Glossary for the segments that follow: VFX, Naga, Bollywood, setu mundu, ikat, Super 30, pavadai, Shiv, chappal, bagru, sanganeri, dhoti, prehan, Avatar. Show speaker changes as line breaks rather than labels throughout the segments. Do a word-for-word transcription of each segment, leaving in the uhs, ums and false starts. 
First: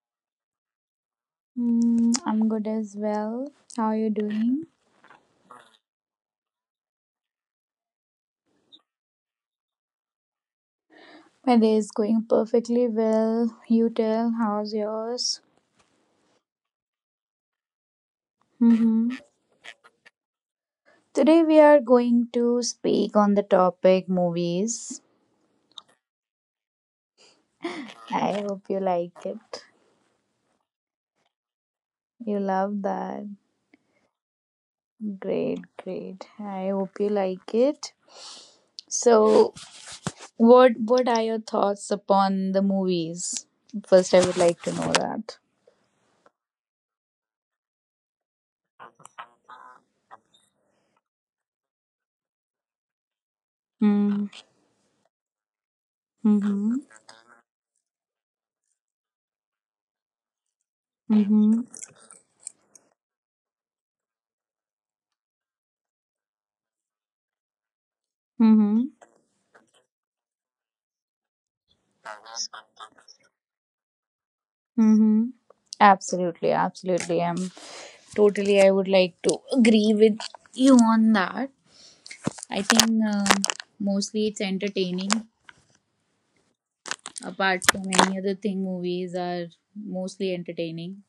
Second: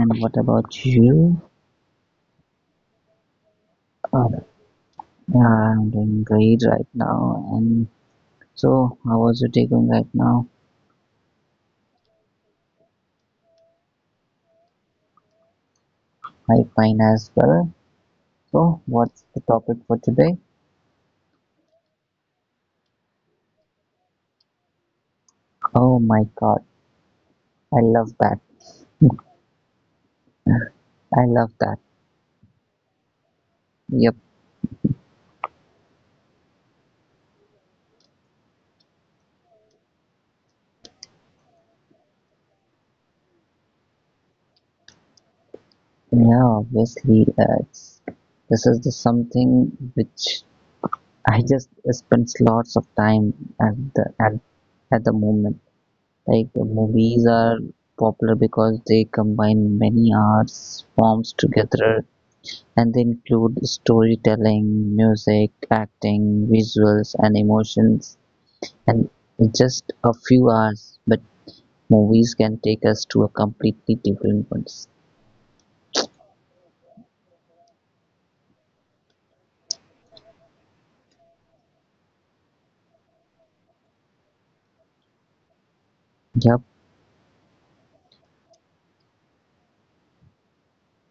and what about you?
Mm, I'm good as well. How are you
Oh,
doing?
yeah, I'm doing great right now. And so, how was your day going right now?
My day is going perfectly well. You tell, how's yours?
I fine as well. So,
Mm-hmm.
what's the topic for today?
Today we are going to speak on the topic movies.
Oh my God, I love that.
I hope you like it.
I love that.
You love that.
Yep.
Great, great. I hope you like it. So, what what are your thoughts upon the movies? First, I would like to know that.
Yeah, obviously, uh, it's, this is the something which I just spends lots of time at the
Mm-hmm.
at at the moment. Like the
Mm-hmm.
movies are popular because they combine many arts forms
Mm-hmm.
together and they include storytelling, music, acting, visuals and emotions
Mm-hmm.
and in just a few hours but movies can take us to a completely different place.
Mm-hmm. Absolutely, absolutely. I'm totally, I would like to agree with you on that. I think um mostly it's entertaining.
Yep,
Apart from any other thing, movies are mostly entertaining.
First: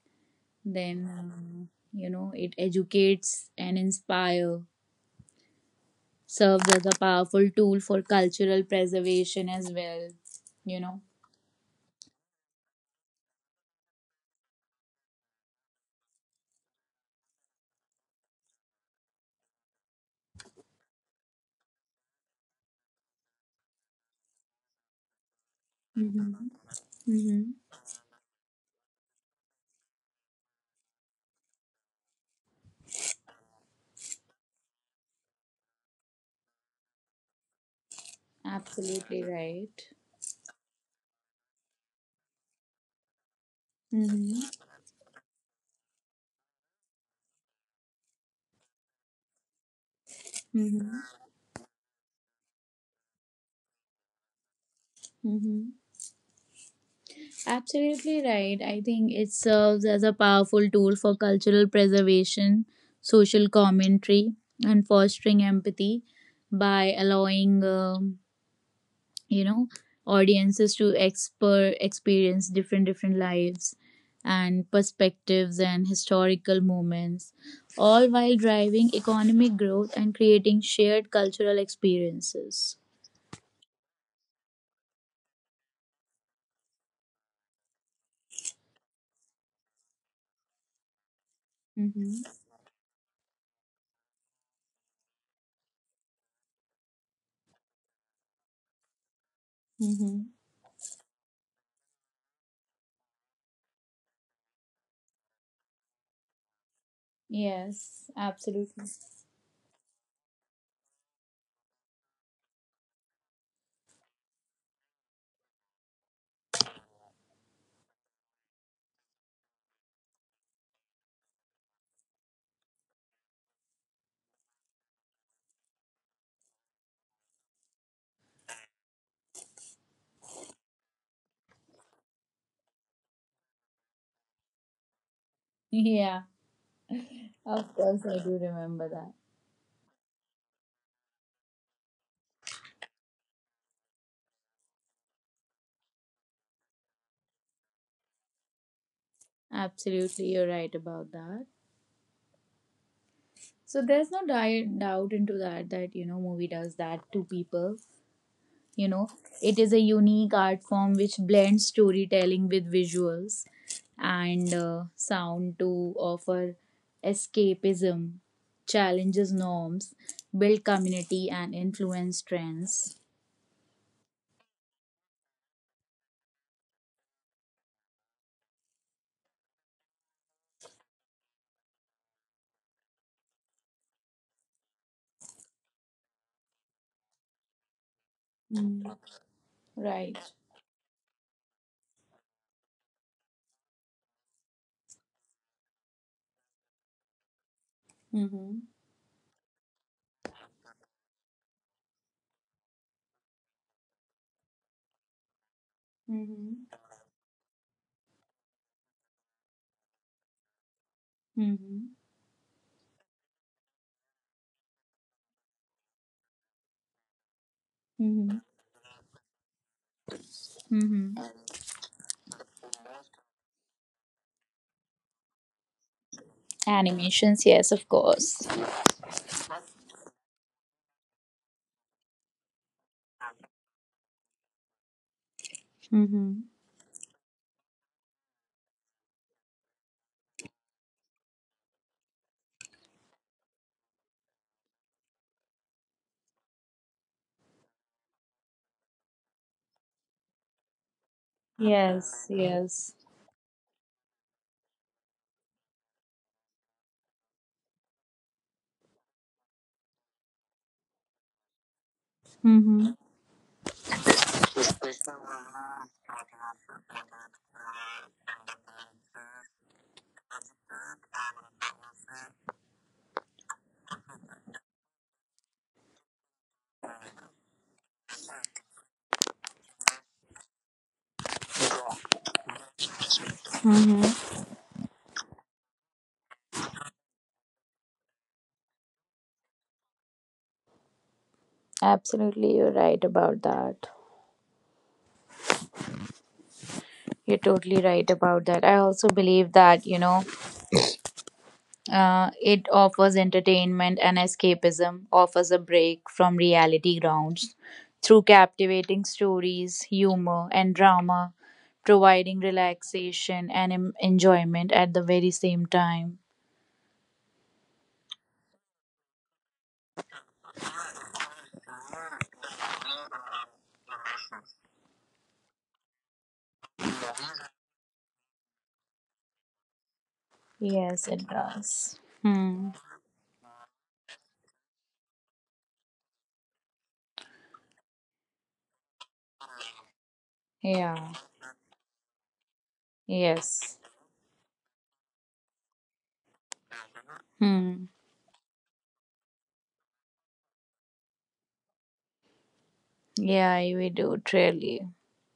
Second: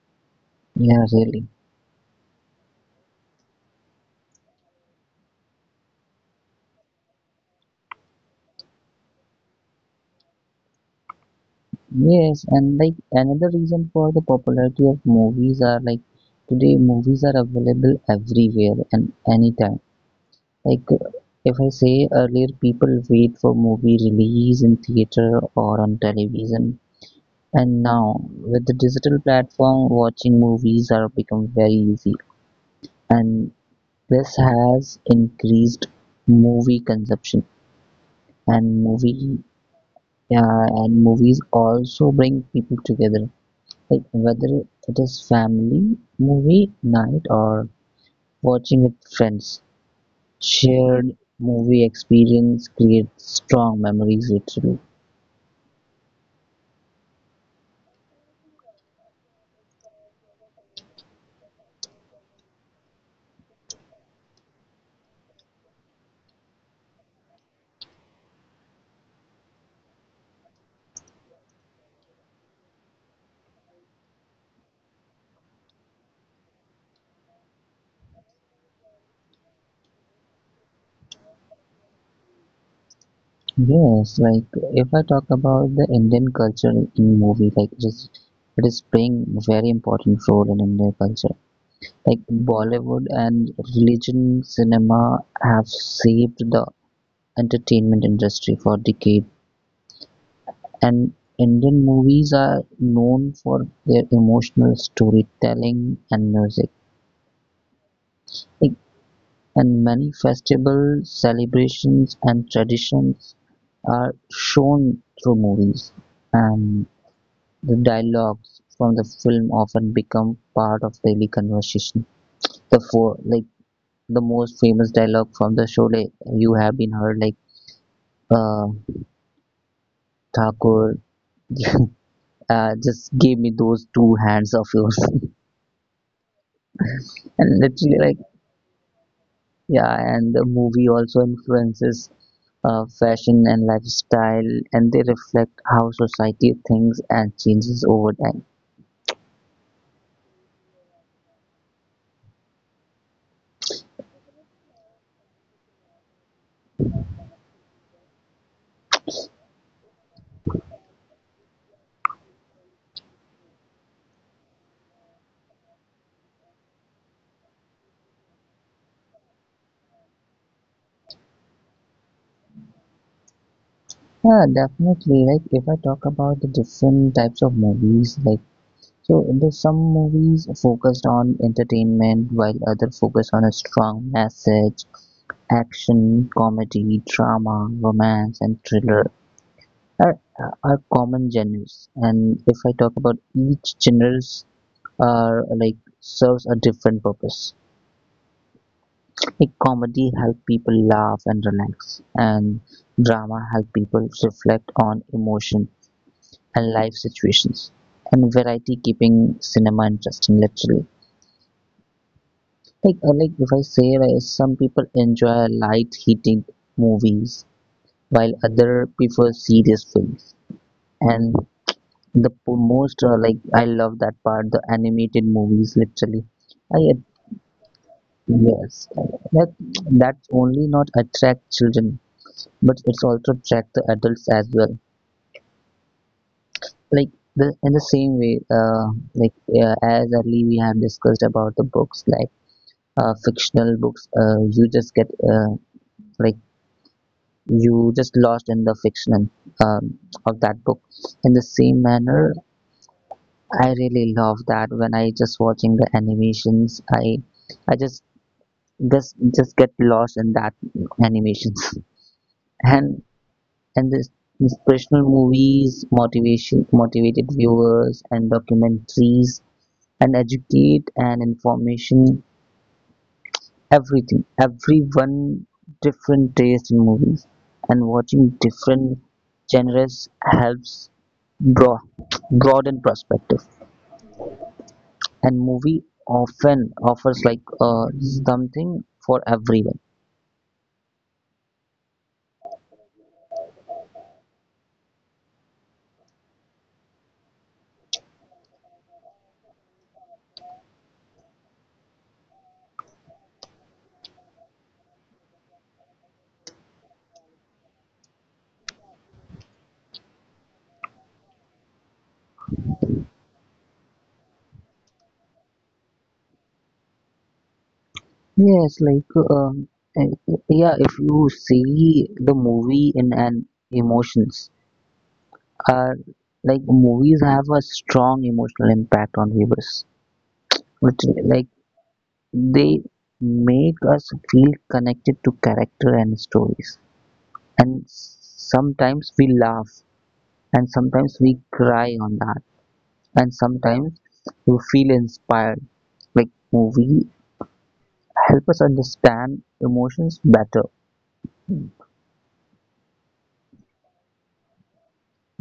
yeah,
Then,
really.
um, you know, it educates and inspire, serves as a powerful tool for cultural preservation as well, you know.
Yes, and like another reason for the popularity of movies are like today movies are available everywhere and anytime like if I say earlier, people wait for movie release in theater or on
Mm-hmm.
television,
Mm-hmm.
and now with the digital platform, watching movies are become very easy, and this has increased movie consumption and
Absolutely
movie
right.
yeah, and movies also bring people together. Like
Mm-hmm.
whether it is family movie night or watching with friends, shared movie experience creates strong memories literally.
Hmm. Absolutely right. I think it serves as a powerful tool for cultural preservation, social commentary, and fostering empathy by allowing, um, you know, audiences to exper- experience different different lives and perspectives and historical moments, all while driving economic growth and creating shared cultural experiences.
Yes, like if I talk about the Indian culture in movie, like it is, it is playing very important role in Indian culture. Like
Mm-hmm.
Bollywood and religion cinema have shaped the entertainment industry for decades,
Mm-hmm.
and Indian movies are known for their emotional storytelling and music.
Yes,
Like,
absolutely.
and many festivals, celebrations and traditions are shown through movies, and the dialogues from the film often become part of daily conversation. The four, like the most famous dialogue from the show, like you have been heard, like uh, Thakur, uh, just give me those two hands of yours,
Yeah.
and
Of
literally
course,
like
I do remember that.
yeah, and the movie also influences uh, fashion and lifestyle, and they reflect how society thinks and changes over time.
Absolutely, you're right about that. So there's no di- doubt into that that you know movie does that to people. You know, it is a unique art form which blends storytelling with visuals and uh, sound to offer escapism, challenges norms, build community, and influence trends.
Yeah, definitely. Like if I talk about the different types of movies, like so there's some movies focused on entertainment, while other focus on a strong message, action, comedy, drama, romance, and
Mm.
thriller. Are,
Right.
are common genres and if I talk about each genres are like serves a different purpose.
Mm-hmm.
A comedy helps people laugh and relax, and drama helps people reflect on emotion and
Mm-hmm.
life situations, and variety keeping cinema interesting literally.
Mm-hmm.
Like uh, like if I say uh, some people enjoy light heated movies while
Mm-hmm.
other prefer serious films,
Mm-hmm.
and the po- most uh, like I love that part the animated movies literally. I ad-
Animations, yes, of course.
yes, that that's only not attract children but it's also track the adults as well.
Mm-hmm.
Like the in the same way uh, like uh, as early we have discussed about the books like uh, fictional books uh, you just get uh, like you just lost in the fiction um, of that book in the same
Yes,
manner.
yes.
I really love that when I just watching the animations i i just just just get lost in that animations. and
Mm-hmm.
And this inspirational movies motivation motivated viewers and documentaries and educate and information everything everyone different taste in movies and watching different genres helps broad, broaden perspective
Mm-hmm.
and movie often offers like uh, something for everyone.
Absolutely, you're right about that. You're totally right about that. I also believe that, you know, uh, it offers entertainment and escapism, offers a break from reality grounds through captivating stories, humor, and drama, providing relaxation and em- enjoyment at the very same time.
Yes like um, eh, yeah if you see the movie in an emotions uh, like movies have a strong emotional impact on viewers.
Yes,
Literally,
it
like
does. Hmm.
they make us feel connected to character and stories. And sometimes we laugh, and sometimes
Yeah.
we cry on that, and
Yes.
sometimes you feel inspired. Like movie
Hmm.
help us understand emotions better.
Yeah, we do truly.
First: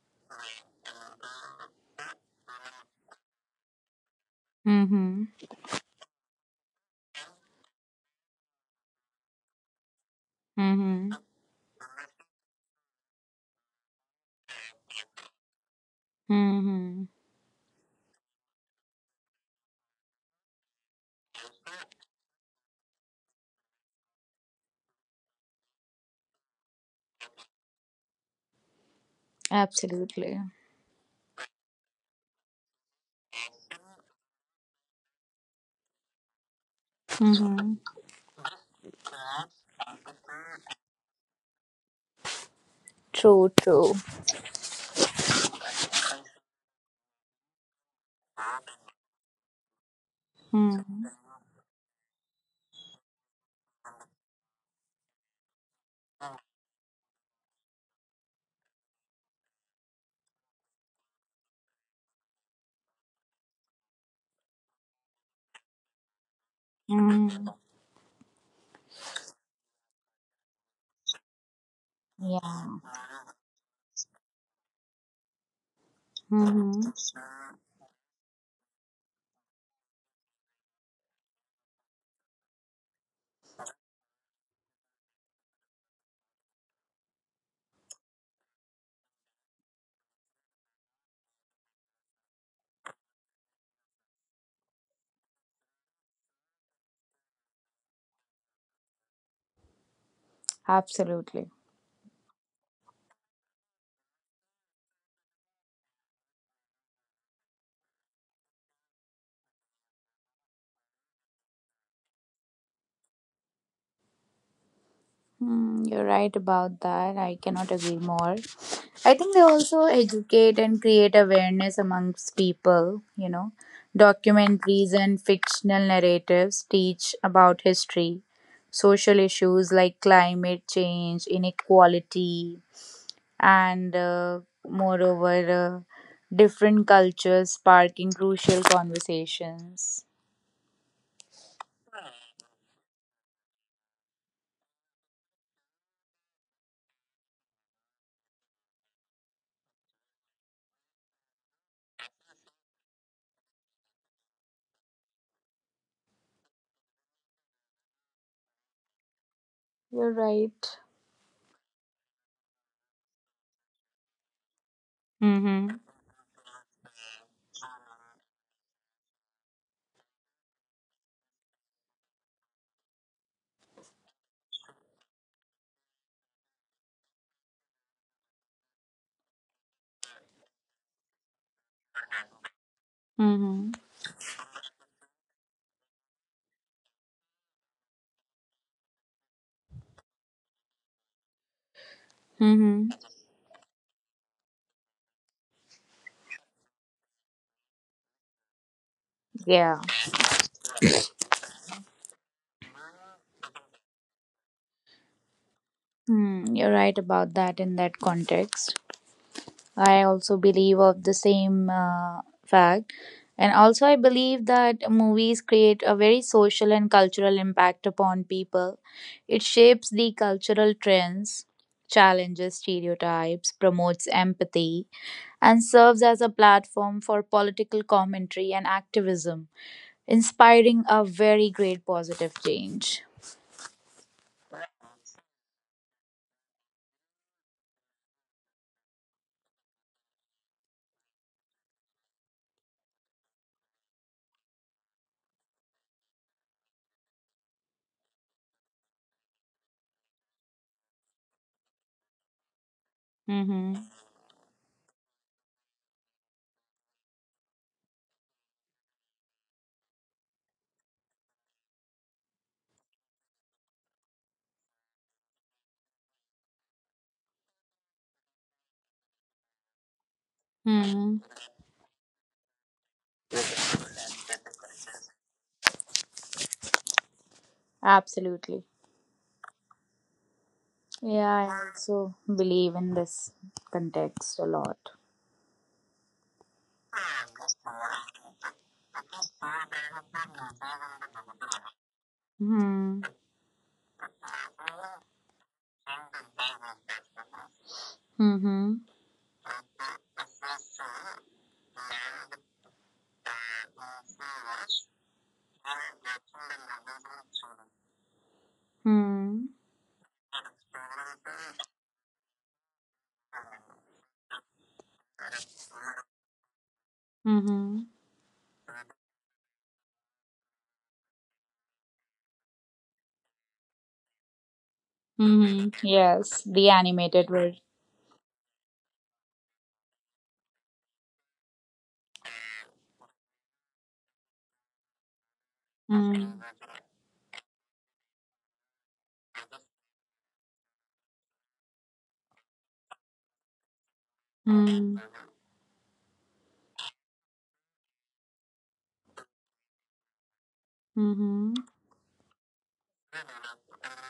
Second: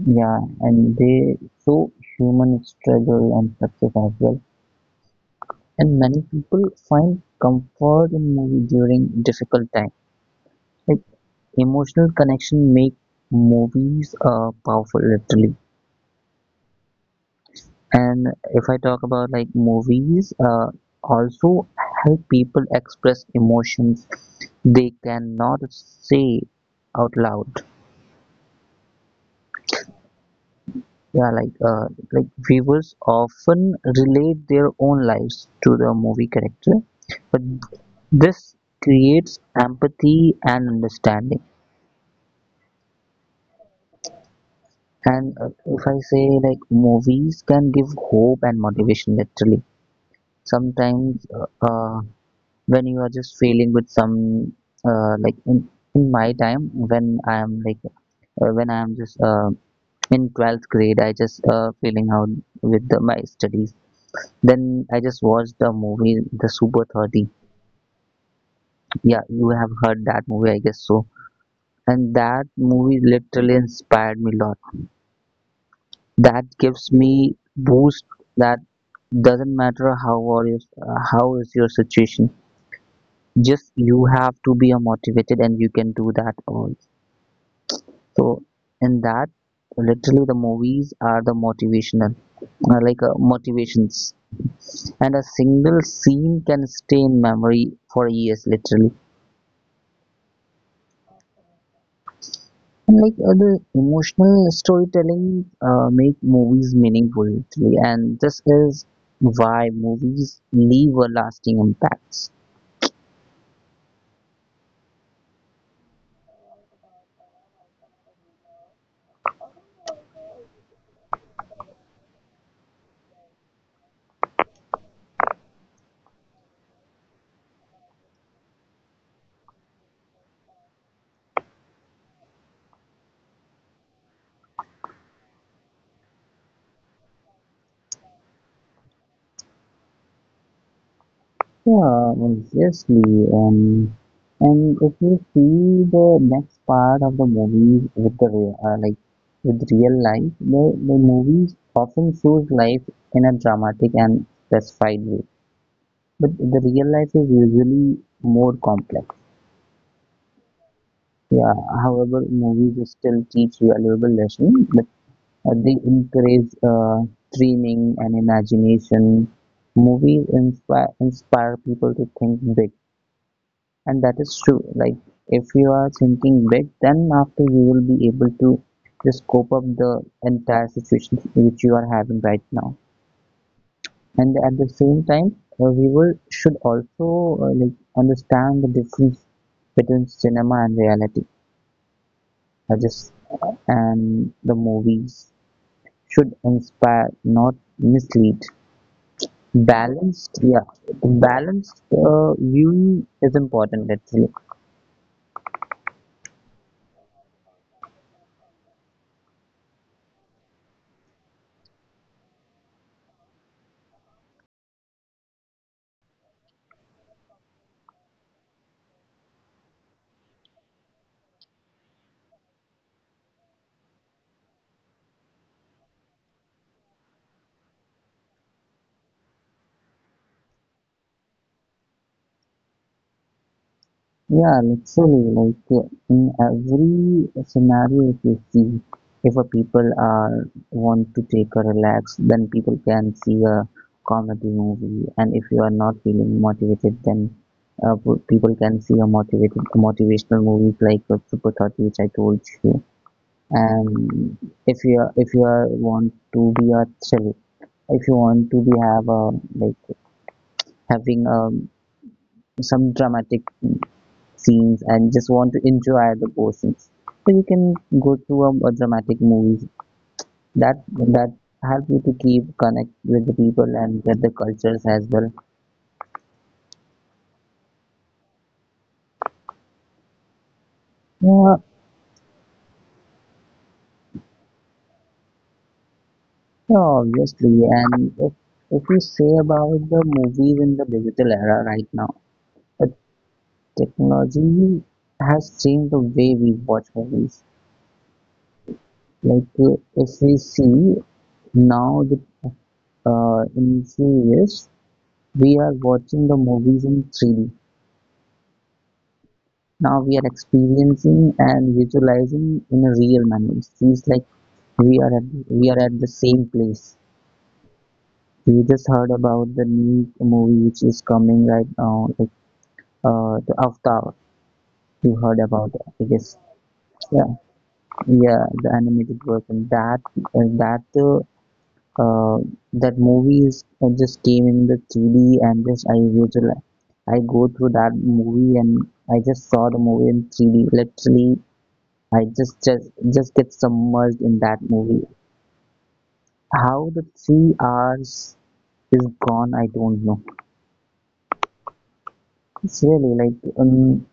Yeah, and they show human struggle and success as well.
Mm-hmm.
And many people find comfort in movie during difficult time. Like
Mm-hmm.
emotional connection make movies uh, powerful literally.
Mm-hmm.
And if I talk about like movies, uh, also help people express emotions they cannot say out loud.
Absolutely.
Yeah, like uh, like viewers often relate their own lives to the movie character, but
Mm-hmm.
this creates empathy and understanding.
True, true.
And uh, if I say like movies can give hope and motivation, literally.
Mm-hmm.
Sometimes uh, uh, when you are just feeling with some uh, like in, in my time when I am like uh, when I am just uh, in twelfth grade, I just uh, feeling out with the, my studies. Then I just watched the movie The Super thirty.
Mm-hmm.
Yeah, you have heard that movie, I guess so. And that
Yeah.
movie literally inspired me a lot, that gives
Mm-hmm.
me boost, that doesn't matter how or is uh, how is your situation, just you have to be a motivated and you can do that all. So in that literally the movies are the motivational uh, like uh, motivations, and a single scene can stay in memory for years literally.
Absolutely.
And like uh, the emotional storytelling uh, make movies meaningful, actually, and this is why movies leave a lasting impacts.
Mm, you're right about that. I cannot agree more. I think they also educate and create awareness amongst people, you know. Documentaries and fictional narratives teach about history, social issues like climate change, inequality, and uh, moreover, uh, different cultures sparking crucial conversations.
Yeah, obviously. Um, and if you see the next part of the movie with the real, uh, like with real life, the, the movies often shows life in a dramatic and specified way. But the real life is usually more complex.
You're right.
Yeah, however, movies still teach valuable lessons, but uh, they
Mm-hmm.
encourage uh, dreaming and imagination. Movies inspire inspire people to think big, and that is true. Like if you are thinking big, then after you will be able to just cope up the entire situation which you are having right now.
Mm-hmm.
And at the same time, uh, we will should also uh, like understand the difference between cinema and reality
Mm-hmm.
suggests, and the movies should inspire, not mislead.
Yeah.
Balanced, yeah, balanced uh, viewing is important actually.
Mm, you're right about that in that context. I also believe of the same uh, fact. And also, I believe that movies create a very social and cultural impact upon people. It shapes the cultural trends, challenges stereotypes, promotes empathy, and serves as a platform for political commentary and activism, inspiring a very great positive change.
Yeah, literally, like uh, in every scenario, if you see, if a people are want to take a relax, then people can see a comedy movie, and if you are not feeling motivated, then uh, p- people can see a motivated motivational movies like uh, Super thirty, which I told you. And
Mm-hmm.
if you are if you are want to be a thrill, if you want to be have a like having um some dramatic scenes and just want to enjoy the portions, so you can go to a, a dramatic movies that
Mm-hmm.
that help you to keep connect with the people and with the cultures as well.
Absolutely. Yeah,
Yeah,
I also believe in this context a lot.
yeah obviously, and if if we say about the movies in the digital era right now, the
Hmm.
technology has changed the way we watch movies.
Hmm.
Like uh, if we see now the, uh, in few years, we are watching the movies in three D.
Hmm.
Now we are experiencing and visualizing in a real manner. It feels like we are at, we are at the same place.
Hmm.
We just heard about the new movie which is coming right now, like uh, the Avatar. You heard about
Hmm.
it, I guess.
Yes, the
Yeah,
animated version.
yeah, the animated version. That uh, that uh, uh, that movies uh, just came in the three D, and just I
Hmm.
usually I go through that movie, and I just saw the movie in three D. Literally, I just just just get submerged in that
Hmm.
movie. How the three hours is gone, I don't know.
Hmm.
It's really like um,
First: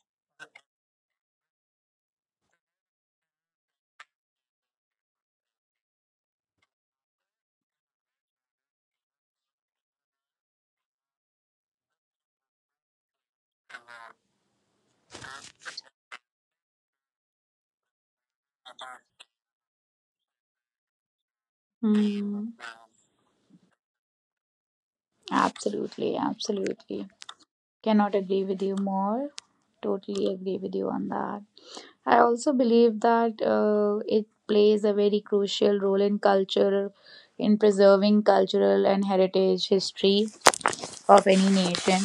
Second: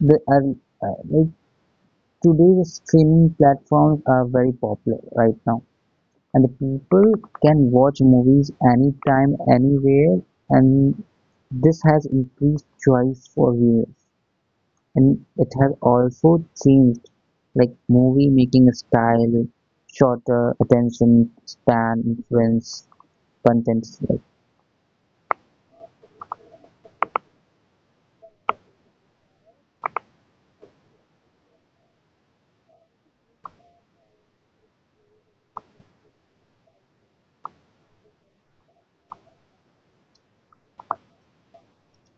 the uh, uh, like today the streaming platforms are very popular right now, and the people can watch movies anytime, anywhere, and this has increased choice for viewers. And it has also changed like movie making style, shorter attention span,
Hmm.
influence content. Like
Absolutely, absolutely. Cannot agree with you more. Totally agree with you on that. I also believe that uh, it plays a very crucial role in culture, in preserving cultural and heritage history of any nation.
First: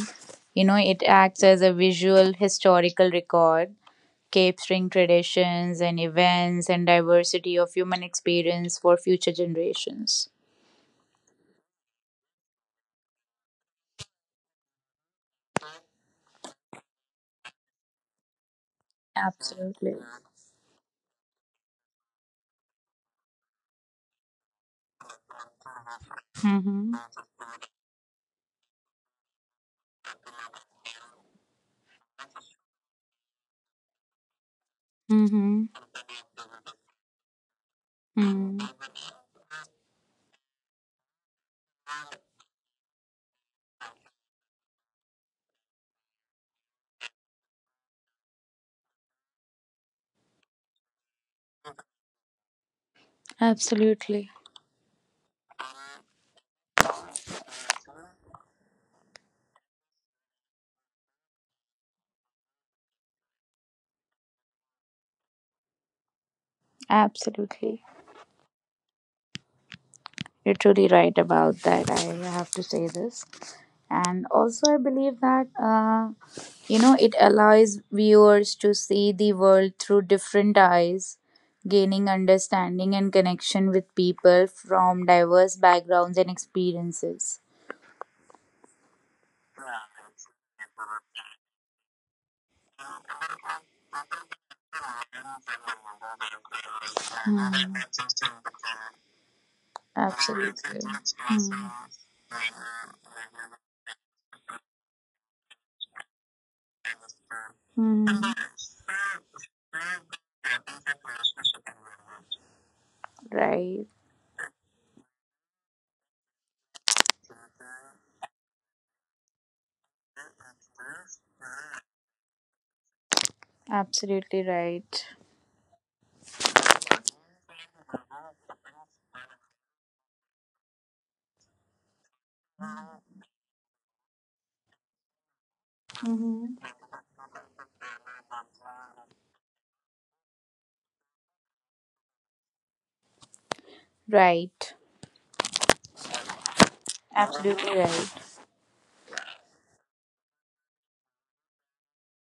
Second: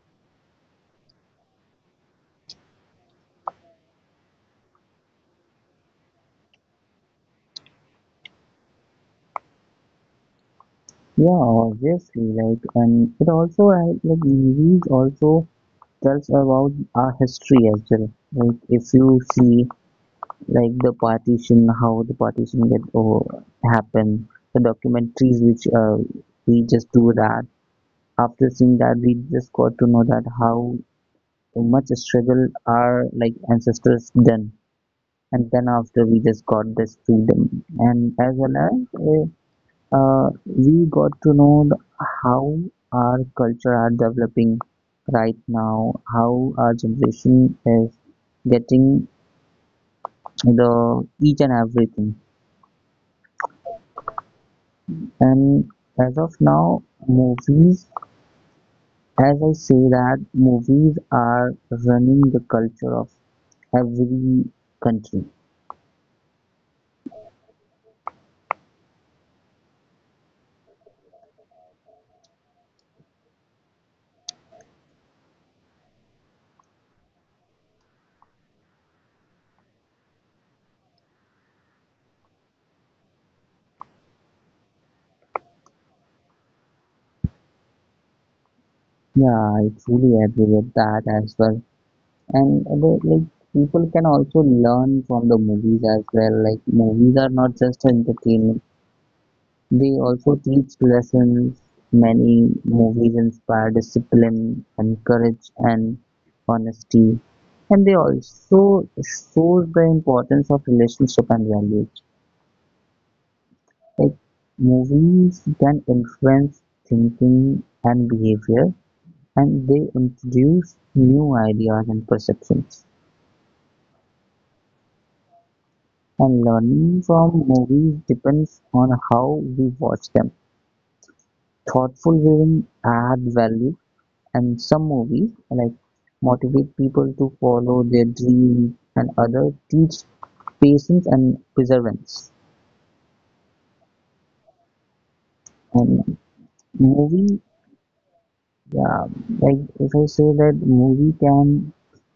You know, it acts as a visual historical record capturing traditions and events and diversity of human experience for future generations.
yeah, obviously, like and it also has- like movies also tells about our history as well. Like if you see
Absolutely.
like the partition, how the partition get oh, happen, the documentaries which uh, we just
Mm-hmm.
do that. After seeing that, we just got to know that how much struggle our like ancestors done, and
Mm-hmm.
then after we just got this freedom, and as
Mm.
well as uh, uh, we got to know the, how our culture are developing right now, how our generation is getting the each and everything.
Absolutely.
And as of now, movies, as I say that movies are running the culture of every country.
Absolutely. You're truly right about that. I have to say this. And also, I believe that, uh, you know, it allows viewers to see the world through different eyes, gaining understanding and connection with people from diverse backgrounds and experiences.
Yeah, I truly agree with that as well. And the, like People can also learn from the movies as well. Like movies are not just entertainment. They also
Absolutely.
teach lessons. Many movies inspire discipline and courage and honesty, and
Hmm.
they also shows the importance of relationship and values.
Right.
Like movies can influence thinking and behavior, and they introduce new ideas and perceptions,
Absolutely right.
and learning from movies depends on how we watch them. Thoughtful viewing adds value, and some movies like
Mm-hmm.
motivate people to follow their dreams and others teach patience and perseverance.
Right.
And movie
Absolutely right.
yeah, like if I say that movie can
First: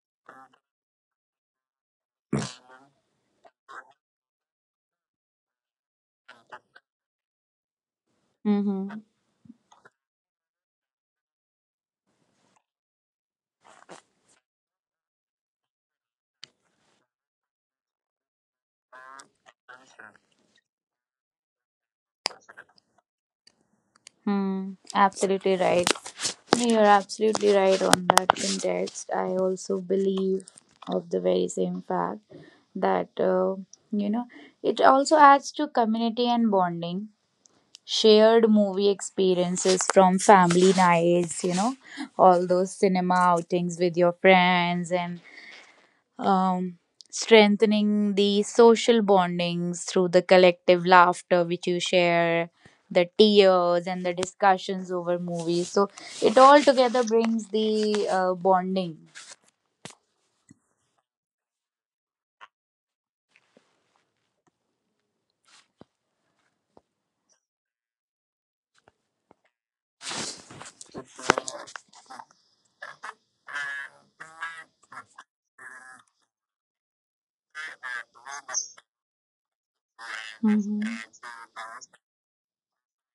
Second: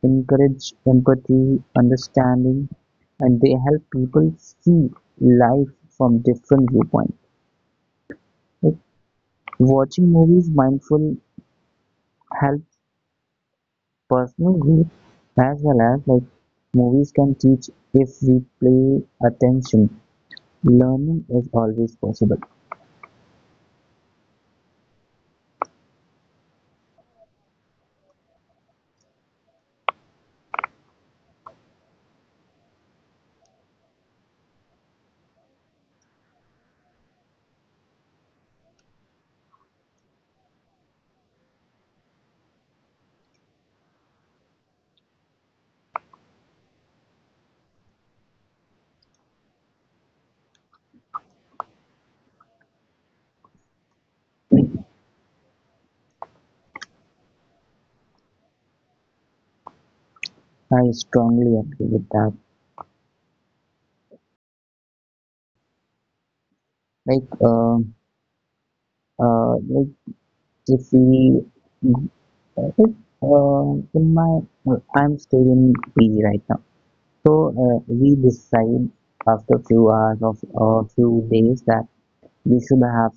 encourage empathy, understanding, and they help people see life from different viewpoints. Like
Mm-hmm.
watching movies mindful helps personal growth, as well as like movies can teach if we pay attention. Learning is always possible.
Hmm. Absolutely right. No, you're absolutely right on that context. I also believe of the very same fact that uh, you know, it also adds to community and bonding. Shared movie experiences from family nights, you know, all those cinema outings with your friends and um, strengthening the social bondings through the collective laughter which you share the tears and the discussions over movies, so it all together brings the uh, bonding.
I strongly agree with that. Like, uh, uh, like if we, like, uh, in my, uh, I'm still in P G right now. So uh, we decide after few hours of
Mhm.
or few days that we should have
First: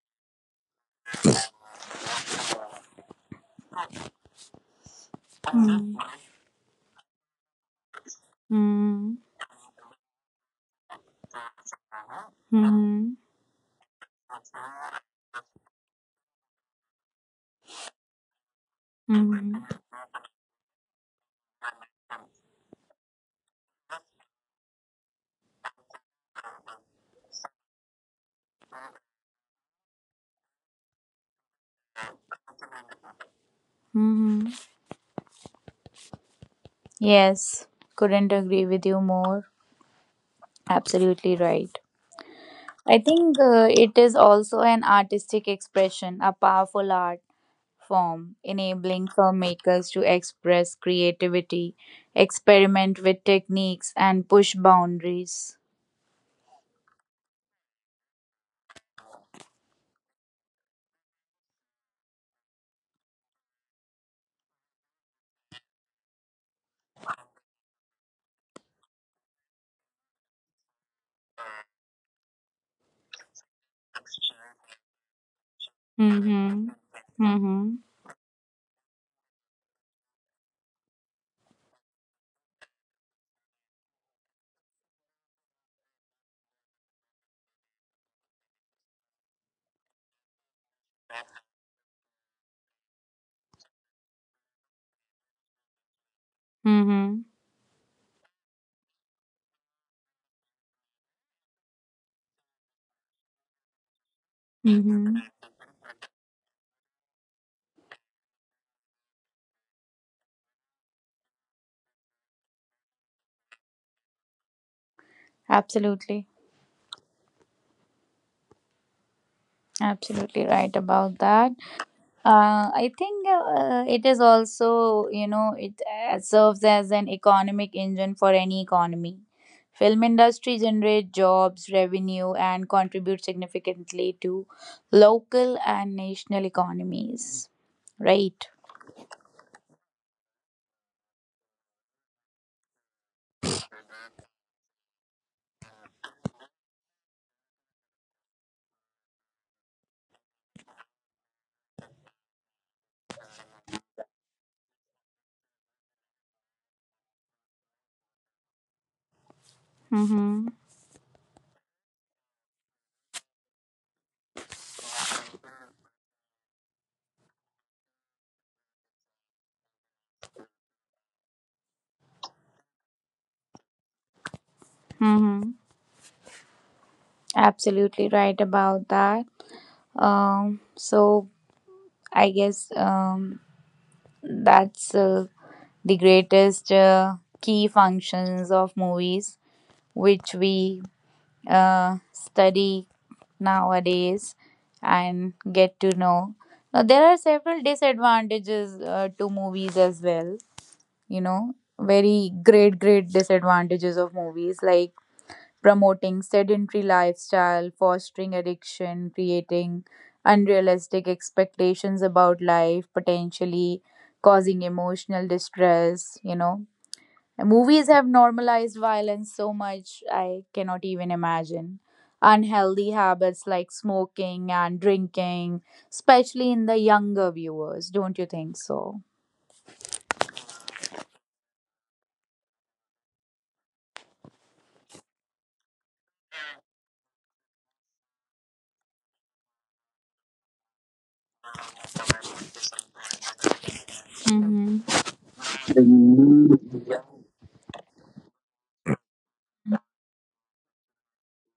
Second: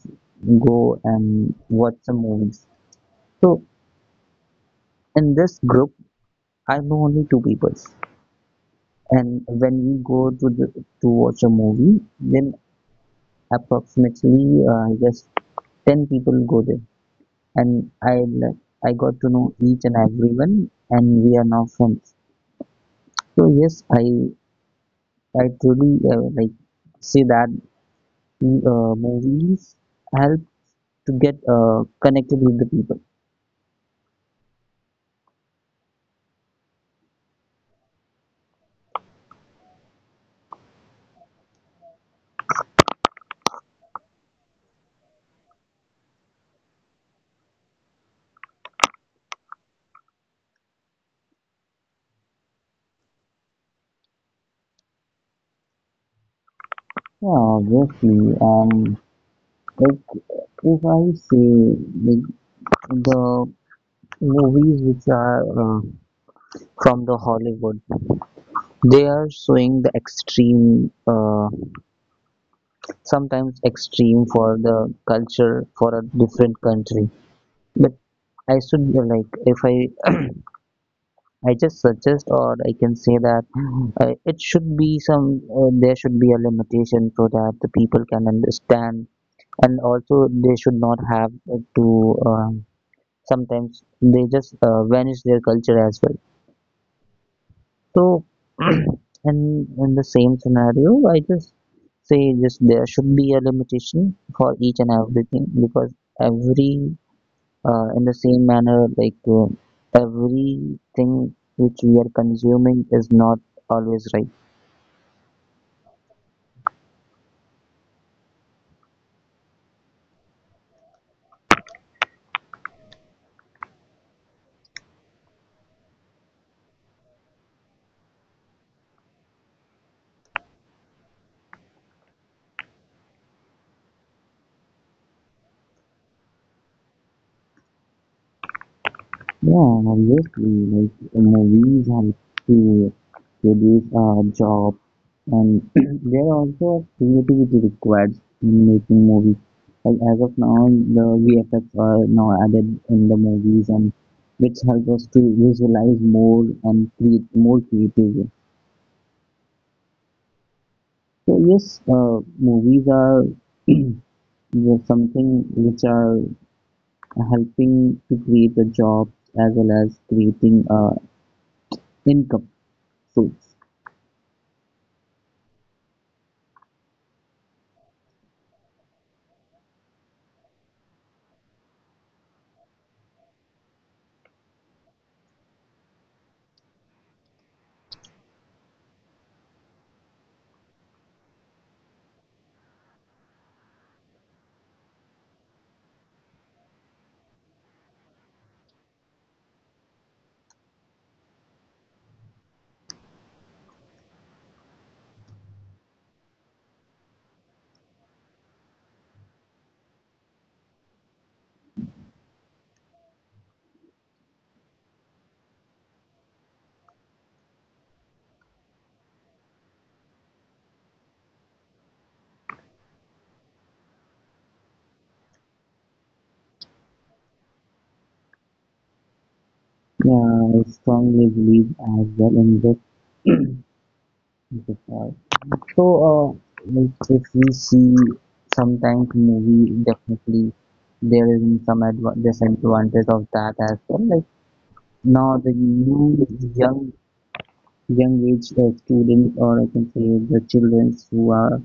go and watch some movies. So in this group,
Mhm.
I know only two people,
Mhm.
and when we go to the, to watch a movie, then
Mhm.
approximately uh, I guess ten people go there and i l- i got to know
Mhm.
each and everyone, and we are now friends. So yes, i i truly uh, like say that uh, movies help to get uh, connected with the people.
Mhm. Yes, couldn't agree with you more. Absolutely right. I think uh, it is also an artistic expression, a powerful art form, enabling filmmakers to express creativity, experiment with techniques, and push boundaries.
Yeah, obviously. um like if I say, like, the movies which are uh, from the Hollywood, they are showing the extreme uh, sometimes extreme for the culture for a different
Mm-hmm.
country.
Mm-hmm.
But I should, uh, like if i i just suggest, or I can say that uh, it should be some, uh, there should be a limitation so that the people can understand. And also they should not have, uh, to, um, sometimes they just uh, vanish their culture as well.
Mm-hmm.
So and in the same scenario, I just say, just there should be a limitation for each and
Mm-hmm.
everything, because every— Uh, in the same manner, like uh, everything which we are consuming is not always right.
Absolutely. Absolutely right about that. Uh, I think uh, it is also, you know, it uh, serves as an economic engine for any economy. Film industry generate jobs, revenue, and contribute significantly to local and national economies. Right.
Yeah, and obviously, like, movies help to produce our job, and there are also creativity required in making movies. Like as of now, the V F X are now added in the movies, and which help us to visualize more and create more creatively.
Mm-hmm.
So yes, uh, movies are these are something which are helping to create a job as well as creating a income source.
Mm-hmm. Absolutely right about that. Um, so I guess um, that's uh, the greatest uh, key functions of movies, which we uh, study nowadays and get to know. Now, there are several disadvantages uh, to movies as well, you know, very great, great disadvantages of movies like promoting sedentary lifestyle, fostering addiction, creating unrealistic expectations about life, potentially causing emotional distress, you know, movies have normalized violence so much, I cannot even imagine. Unhealthy habits like smoking and drinking, especially in the younger viewers, don't you think so?
Yeah, I strongly believe as well in this. So, uh, if if we see sometimes movie, definitely there is some adva- disadvantage of that as well. Like
Mm-hmm.
now the new young young age uh, students, or I can say the children, who are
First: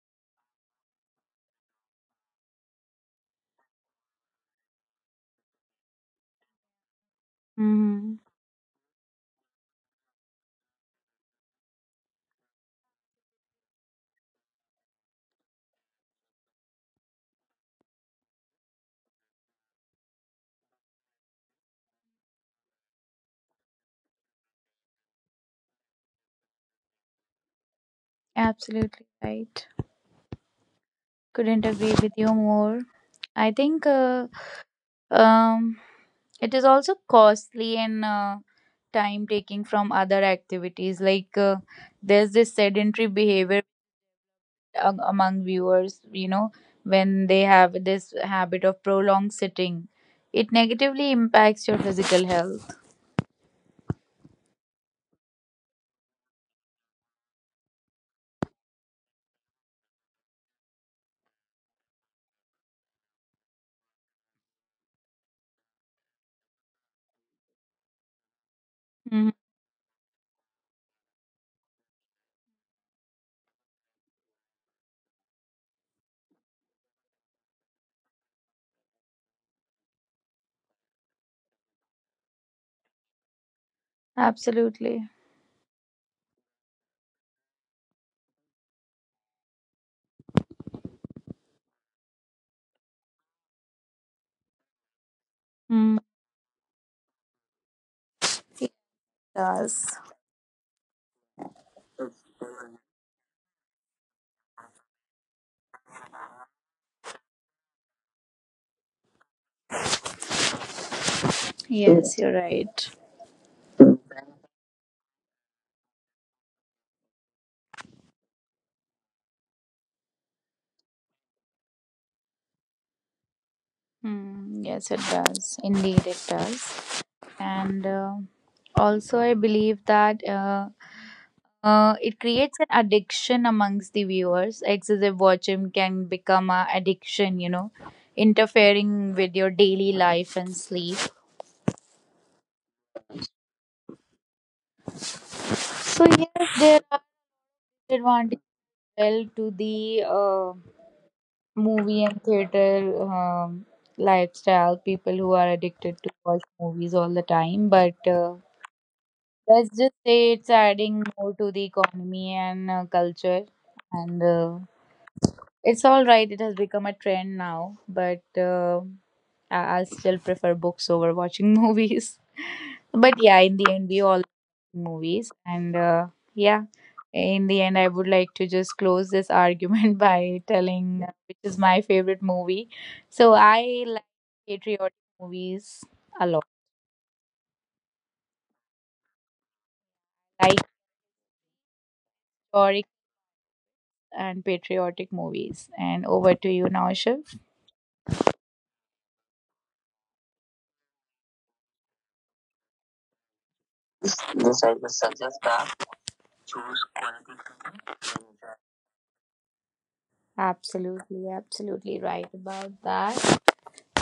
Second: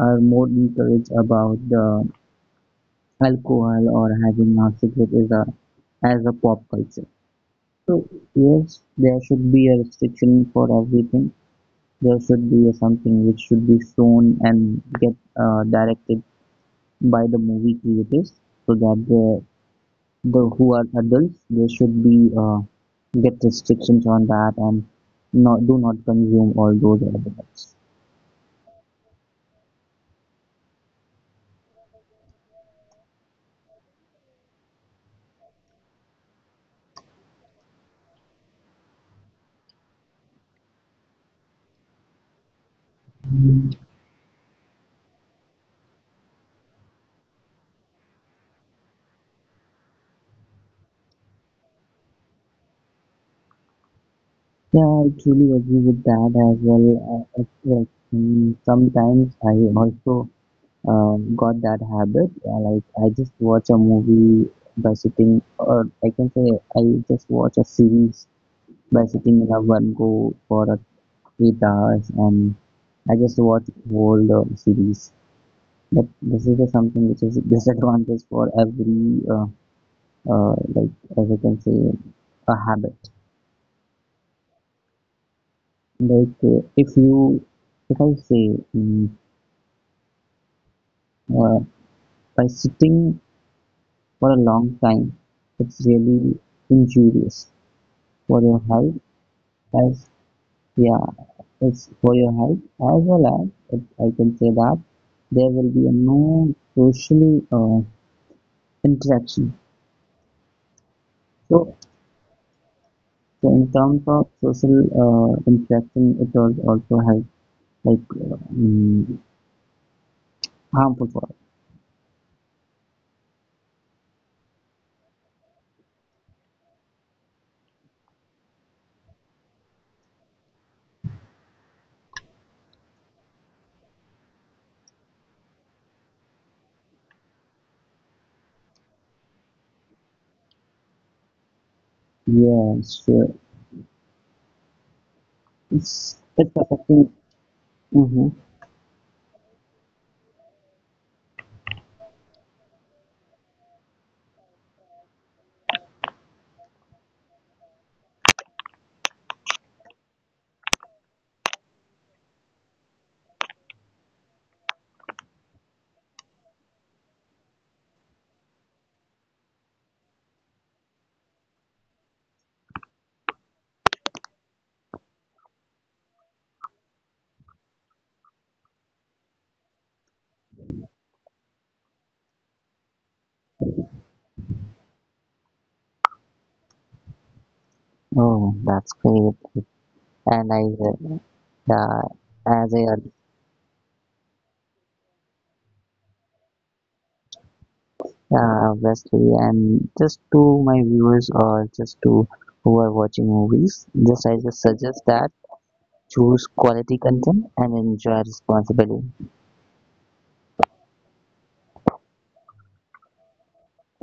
are more encouraged about the alcohol, or having a cigarette is a— as a pop culture. So
Mm-hmm.
yes, there should be a restriction for everything. There should be a something which should be shown and get uh, directed by the movie creators, so that the the who are adults, they should be, uh, get restrictions on that and not— do not consume all those elements.
Absolutely right. Couldn't agree with you more. I think uh, um, it is also costly and uh, time taking from other activities. Like uh, there's this sedentary behavior a- among viewers, you know, when they have this habit of prolonged sitting. It negatively impacts your physical health.
Yeah, I truly agree with that as well. Uh, it's like, mm, sometimes I also um, got that habit. Uh, like, I just watch a movie by sitting, or I can say I just watch a series by
Mhm.
sitting in a one go for a eight hours, and I just watch whole uh, series. But this is just something which is disadvantage for every uh, uh, like as I can say, a habit.
Absolutely.
Like, uh, if you— if I say, um, uh, by sitting for a long time, it's
Mm.
really injurious for your
It
help.
does.
As— yeah, it's for your help, as well as, if I can say, that there will be a no social uh, interaction. so
Yes, yes, you're right.
so in terms of social uh, interaction, it will also help, like, uh, mm, harmful for us.
Mm, yes, it does. Indeed, it does. And uh, also, I believe that uh, uh, it creates an addiction amongst the viewers. Excessive watching can become an addiction, you know, interfering with your daily life and sleep.
Yes, sure.
So
It's— it's
yes, there are
affecting. Mm-hmm.
advantages well to the uh, movie and theater um, lifestyle. People who are addicted to watch movies all the time, but uh, let's just say it's adding more to the economy and uh, culture, and uh, it's all right, it has become a trend now, but uh, I- I'll still prefer books over watching movies. But yeah, in the end, we all like movies, and uh, yeah, in the end, I would like to just close this argument by telling uh, which is my favorite movie. So I like patriotic movies a lot,
Oh, that's great. And
like
I, uh, yeah, as
historic
I—
and patriotic movies. And over to you now, Shiv.
yeah, obviously. And just to my viewers, or just to who are watching movies, just— I just suggest that choose quality content and enjoy responsibly.
Absolutely, absolutely right about that.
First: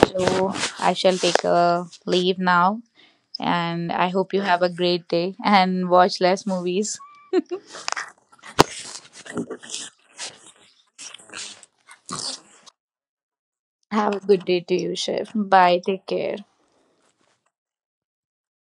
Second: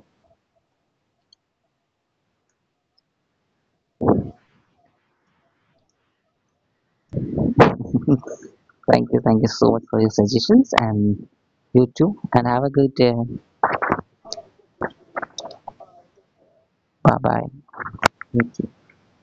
So I shall take a leave now. And I hope you have a great day and watch less movies.
Thank you, thank you so much for your suggestions. And you too. And have a good day.
Have a good day to you, Shiv. Bye. Take care.
Bye bye.